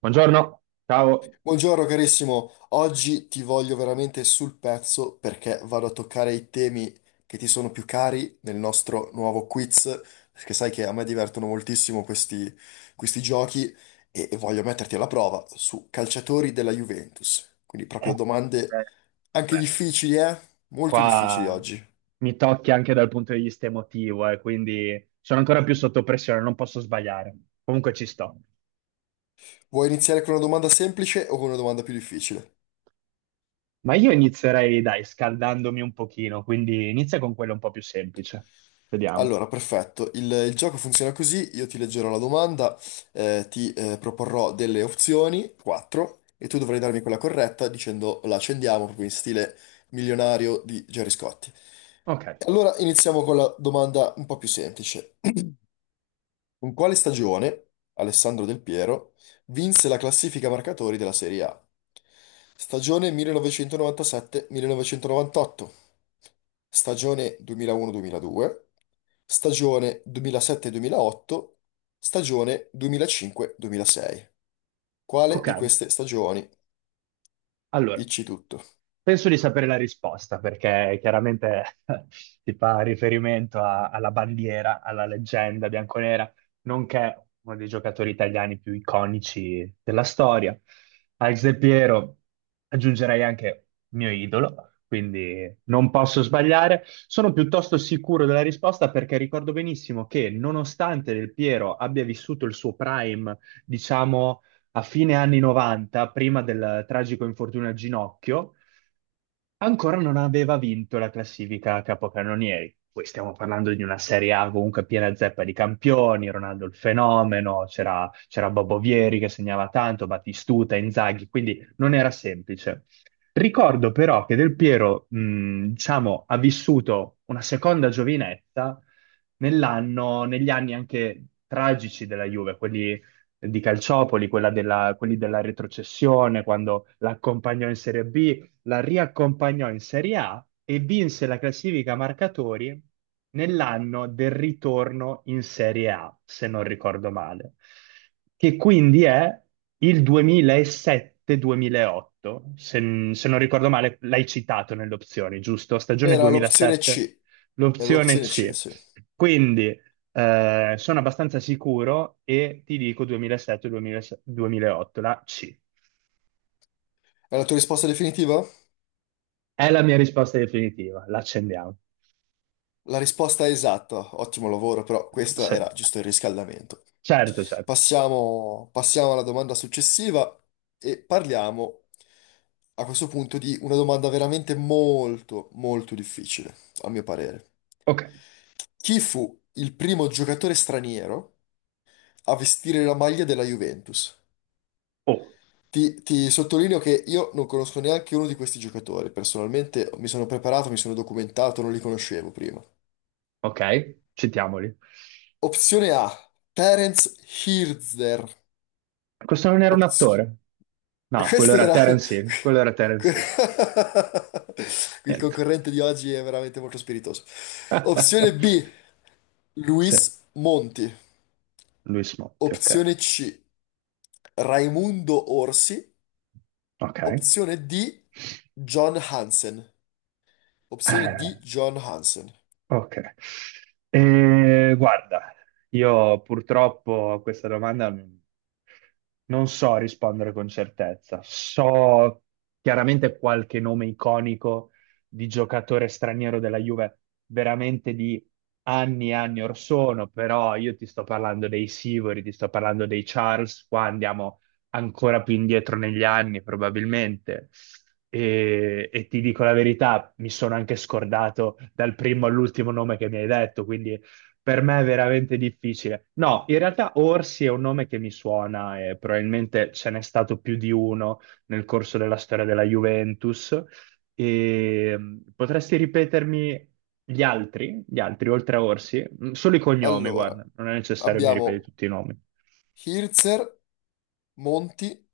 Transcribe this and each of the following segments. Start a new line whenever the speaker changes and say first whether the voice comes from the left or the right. right: Buongiorno, ciao.
left: Buongiorno carissimo, oggi ti voglio veramente sul pezzo perché vado a toccare i temi che ti sono più cari nel nostro nuovo quiz, perché sai che a me divertono moltissimo questi giochi e voglio metterti alla prova su calciatori della Juventus. Quindi
right: Eh,
left: proprio domande
right: eh,
left: anche
right: beh,
left: difficili, eh? Molto difficili
right: Qua
left: oggi.
right: mi tocchi anche dal punto di vista emotivo, quindi sono ancora più sotto pressione, non posso sbagliare. Comunque ci sto.
left: Vuoi iniziare con una domanda semplice o con una domanda più difficile?
right: Ma io inizierei, dai, scaldandomi un pochino, quindi inizia con quello un po' più semplice. Vediamo.
left: Allora, perfetto. Il gioco funziona così, io ti leggerò la domanda, ti proporrò delle opzioni, quattro, e tu dovrai darmi quella corretta dicendo la accendiamo proprio in stile milionario di Gerry Scotti.
right: Ok,
left: Allora, iniziamo con la domanda un po' più semplice. In quale stagione Alessandro Del Piero vinse la classifica marcatori della Serie A? Stagione 1997-1998, stagione 2001-2002, stagione 2007-2008, stagione 2005-2006. Quale
right: ok.
left: di queste stagioni?
right: Allora,
left: Dici tutto.
right: penso di sapere la risposta perché chiaramente si fa riferimento alla bandiera, alla leggenda bianconera, nonché uno dei giocatori italiani più iconici della storia. Al Del Piero aggiungerei anche mio idolo, quindi non posso sbagliare. Sono piuttosto sicuro della risposta perché ricordo benissimo che nonostante Del Piero abbia vissuto il suo prime, diciamo, a fine anni 90, prima del tragico infortunio al ginocchio, ancora non aveva vinto la classifica a capocannonieri. Poi stiamo parlando di una Serie A comunque piena zeppa di campioni, Ronaldo il fenomeno, c'era Bobo Vieri che segnava tanto, Battistuta, Inzaghi, quindi non era semplice. Ricordo però che Del Piero, diciamo, ha vissuto una seconda giovinezza nell'anno, negli anni anche tragici della Juve, quelli di Calciopoli, quelli della retrocessione, quando l'accompagnò in Serie B, la riaccompagnò in Serie A e vinse la classifica marcatori nell'anno del ritorno in Serie A, se non ricordo male, che quindi è il 2007-2008, se, se non ricordo male, l'hai citato nelle opzioni, giusto? Stagione
left: Era l'opzione
right: 2007,
left: C, era
right: l'opzione
left: l'opzione C,
right: C.
left: sì.
right: Quindi sono abbastanza sicuro e ti dico 2007-2008, la C.
left: È la tua risposta definitiva?
right: È la mia risposta definitiva, l'accendiamo.
left: La risposta è esatta, ottimo lavoro, però questo
right: Sì,
left: era giusto il riscaldamento.
right: certo, certo.
left: Passiamo alla domanda successiva e parliamo a questo punto di una domanda veramente molto, molto difficile, a mio parere.
right: Ok,
left: Chi fu il primo giocatore straniero a vestire la maglia della Juventus?
right: oh,
left: Ti sottolineo che io non conosco neanche uno di questi giocatori, personalmente mi sono preparato, mi sono documentato, non li conoscevo prima.
right: ok, citiamoli.
left: Opzione A, Terence Hirzer.
right: Questo non era un
left: Opz-
right: attore? No, quello
left: Questo
right: era
left: era...
right: Terence Hill, quello era Terence Hill.
left: Il
right: Niente.
left: concorrente di oggi è veramente molto spiritoso. Opzione B,
right: Sì,
left: Luis Monti.
right: Luis Motti, ok.
left: Opzione C, Raimundo Orsi.
right: Ok.
left: Opzione D, John Hansen. Opzione D,
right: Eh,
left: John Hansen.
right: ok, guarda, io purtroppo a questa domanda non so rispondere con certezza. So chiaramente qualche nome iconico di giocatore straniero della Juve, veramente di anni e anni or sono, però io ti sto parlando dei Sivori, ti sto parlando dei Charles, qua andiamo ancora più indietro negli anni, probabilmente. E ti dico la verità, mi sono anche scordato dal primo all'ultimo nome che mi hai detto, quindi per me è veramente difficile. No, in realtà Orsi è un nome che mi suona e probabilmente ce n'è stato più di uno nel corso della storia della Juventus. E, potresti ripetermi gli altri oltre a Orsi? Solo i cognomi,
left: Allora,
right: guarda, non è necessario che mi ripeti
left: abbiamo
right: tutti i nomi.
left: Hirzer, Monti,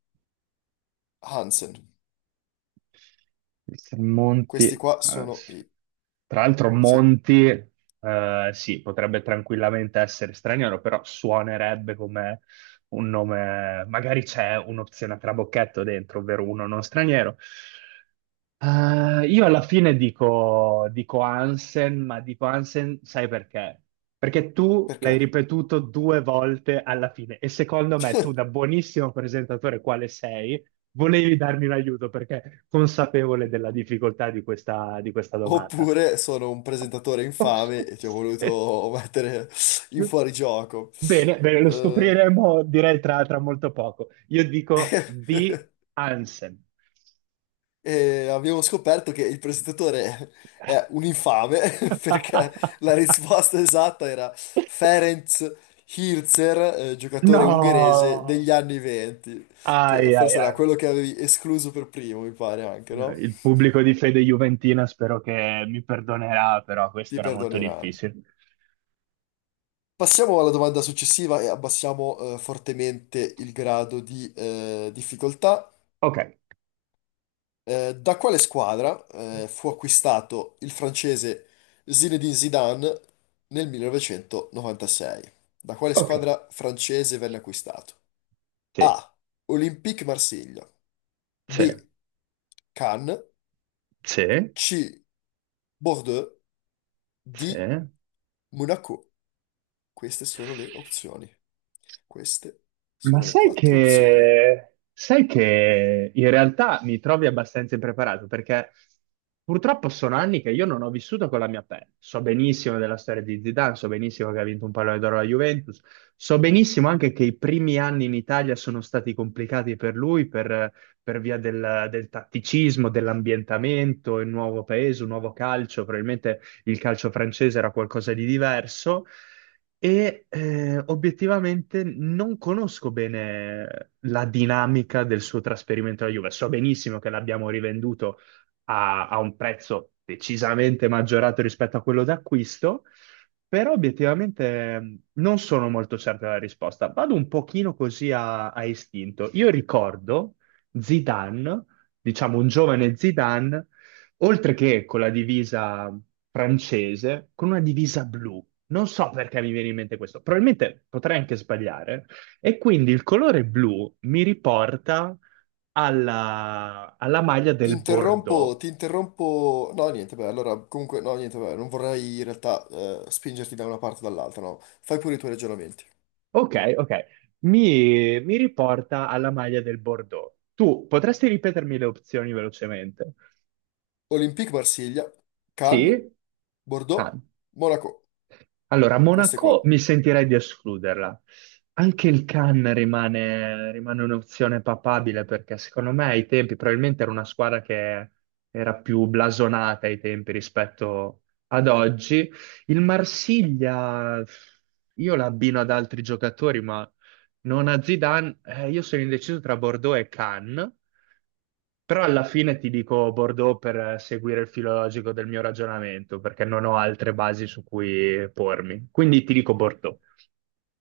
left: Hansen.
right: Il San Monti,
left: Questi qua sono
right: sì.
left: i...
right: Tra l'altro
left: Sì,
right: Monti, sì, potrebbe tranquillamente essere straniero, però suonerebbe come un nome, magari c'è un'opzione a trabocchetto dentro, ovvero uno non straniero. Io alla fine dico Hansen, ma dico Hansen, sai perché? Perché tu l'hai
left: perché?
right: ripetuto due volte alla fine e secondo me tu, da buonissimo presentatore quale sei, volevi darmi un aiuto perché consapevole della difficoltà di questa domanda.
left: Oppure sono un presentatore infame e ti ho voluto mettere in fuorigioco.
right: Bene, bene, lo
left: Eh,
right: scopriremo, direi, tra molto poco. Io dico di Hansen.
left: e abbiamo scoperto che il presentatore è un infame perché la risposta esatta era Ferenc Hirzer, giocatore ungherese degli
right: No!
left: anni 20, che
right: Ai, ai,
left: forse era
right: ai.
left: quello che avevi escluso per primo, mi pare anche, no?
right: Il pubblico di fede juventina spero che mi perdonerà, però questo
left: Ti
right: era molto
left: perdoneranno.
right: difficile.
left: Passiamo alla domanda successiva e abbassiamo fortemente il grado di difficoltà.
right: Ok,
left: Da quale squadra fu acquistato il francese Zinedine Zidane nel 1996? Da quale
right: ok,
left: squadra francese venne acquistato?
right: sì,
left: A. Olympique Marsiglia.
right: sì,
left: B. Cannes.
right: sì.
left: C. Bordeaux.
right: Sì.
left: D. Monaco. Queste sono le opzioni. Queste
right: Ma
left: sono le quattro opzioni.
right: sai che in realtà mi trovi abbastanza impreparato perché purtroppo sono anni che io non ho vissuto con la mia pelle. So benissimo della storia di Zidane, so benissimo che ha vinto un pallone d'oro alla Juventus, so benissimo anche che i primi anni in Italia sono stati complicati per lui per via del tatticismo, dell'ambientamento, il nuovo paese, un nuovo calcio, probabilmente il calcio francese era qualcosa di diverso e obiettivamente non conosco bene la dinamica del suo trasferimento alla Juve. So benissimo che l'abbiamo rivenduto a un prezzo decisamente maggiorato rispetto a quello d'acquisto, però obiettivamente, non sono molto certo della risposta. Vado un pochino così a istinto. Io ricordo Zidane, diciamo un giovane Zidane oltre che con la divisa francese, con una divisa blu. Non so perché mi viene in mente questo, probabilmente potrei anche sbagliare. E quindi il colore blu mi riporta alla maglia
left: Ti
right: del
left: interrompo,
right: Bordeaux.
left: ti interrompo. No, niente, beh, allora, comunque, no, niente, beh, non vorrei in realtà spingerti da una parte o dall'altra, no. Fai pure i tuoi ragionamenti.
right: Ok, ok, mi riporta alla maglia del Bordeaux. Tu potresti ripetermi le opzioni velocemente?
left: Olympique Marsiglia, Cannes,
right: Sì? Ah.
left: Bordeaux, Monaco.
right: Allora,
left: Queste qua.
right: Monaco mi sentirei di escluderla. Anche il Cannes rimane un'opzione papabile perché secondo me ai tempi probabilmente era una squadra che era più blasonata ai tempi rispetto ad oggi. Il Marsiglia io l'abbino ad altri giocatori, ma non a Zidane. Io sono indeciso tra Bordeaux e Cannes. Però alla fine ti dico Bordeaux per seguire il filo logico del mio ragionamento, perché non ho altre basi su cui pormi. Quindi ti dico Bordeaux.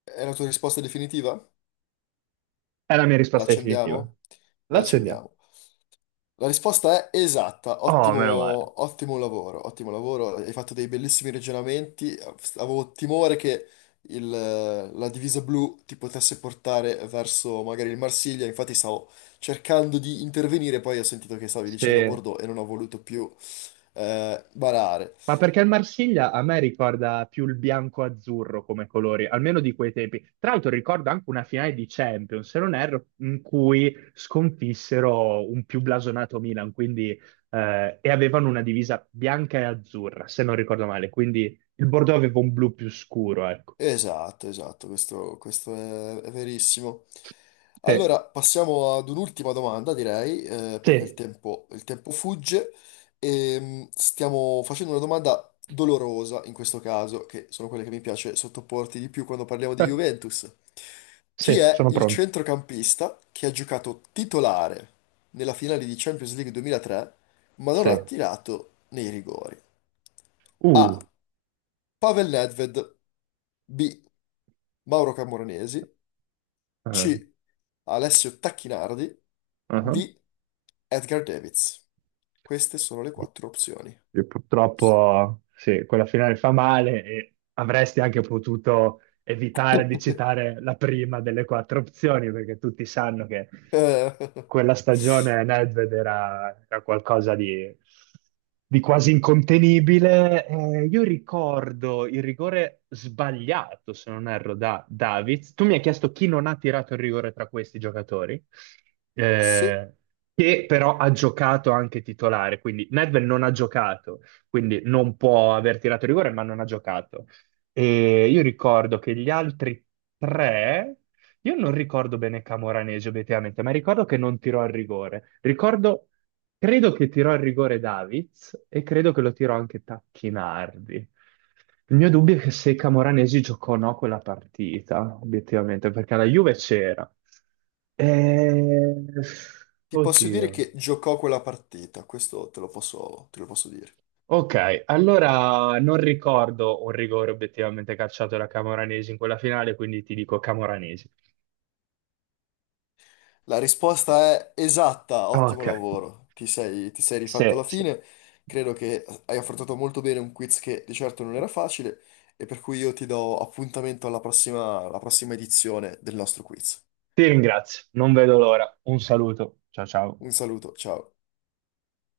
left: È la tua risposta definitiva?
right: È la mia
left: La
right: risposta definitiva.
left: accendiamo?
right: La
left: La
right: accendiamo.
left: accendiamo. La risposta è esatta,
right: Oh,
left: ottimo,
right: meno male.
left: ottimo lavoro, hai fatto dei bellissimi ragionamenti, avevo timore che la divisa blu ti potesse portare verso magari il Marsiglia, infatti stavo cercando di intervenire, poi ho sentito che stavi dicendo
right: Sì.
left: Bordeaux e non ho voluto più barare.
right: Ma perché il Marsiglia a me ricorda più il bianco-azzurro come colori, almeno di quei tempi. Tra l'altro ricordo anche una finale di Champions, se non erro, in cui sconfissero un più blasonato Milan, quindi, e avevano una divisa bianca e azzurra, se non ricordo male. Quindi il Bordeaux aveva un blu più scuro, ecco.
left: Esatto, esatto, questo è verissimo.
right: Sì,
left: Allora, passiamo ad un'ultima domanda, direi, perché il
right: sì,
left: tempo, il tempo fugge. Stiamo facendo una domanda dolorosa in questo caso, che sono quelle che mi piace sottoporti di più quando parliamo di Juventus. Chi
right: sì,
left: è
right: sono
left: il
right: pronto.
left: centrocampista che ha giocato titolare nella finale di Champions League 2003, ma non ha
right: Sì.
left: tirato nei rigori? A.
right: Uh.
left: Pavel Nedved. B. Mauro Camoranesi.
right: Ah,
left: C. Alessio Tacchinardi.
right: ah.
left: D. Edgar Davids. Queste sono le quattro opzioni.
right: E
left: S-
right: purtroppo, sì, quella finale fa male e avresti anche potuto evitare di citare la prima delle quattro opzioni, perché tutti sanno che
left: eh,
right: quella stagione Nedved era qualcosa di quasi incontenibile. Io ricordo il rigore sbagliato, se non erro, da Davids. Tu mi hai chiesto chi non ha tirato il rigore tra questi giocatori.
left: Se
right: Eh, che però ha giocato anche titolare, quindi Nedved non ha giocato, quindi non può aver tirato rigore, ma non ha giocato. E io ricordo che gli altri tre, io non ricordo bene Camoranesi obiettivamente, ma ricordo che non tirò il rigore. Ricordo, credo che tirò il rigore Davids e credo che lo tirò anche Tacchinardi. Il mio dubbio è che se Camoranesi giocò o no quella partita, obiettivamente, perché la Juve c'era. Eh,
left: ti posso dire
right: Oddio.
left: che giocò quella partita, questo te lo posso, dire.
right: Ok, allora non ricordo un rigore obiettivamente calciato da Camoranesi in quella finale, quindi ti dico Camoranesi.
left: La risposta è esatta, ottimo
right: Ok,
left: lavoro. Ti sei rifatto
right: sì,
left: alla
right: sì.
left: fine. Credo che hai affrontato molto bene un quiz che di certo non era facile e per cui io ti do appuntamento alla prossima edizione del nostro quiz.
right: Ti ringrazio, non vedo l'ora. Un saluto, ciao ciao.
left: Un saluto, ciao.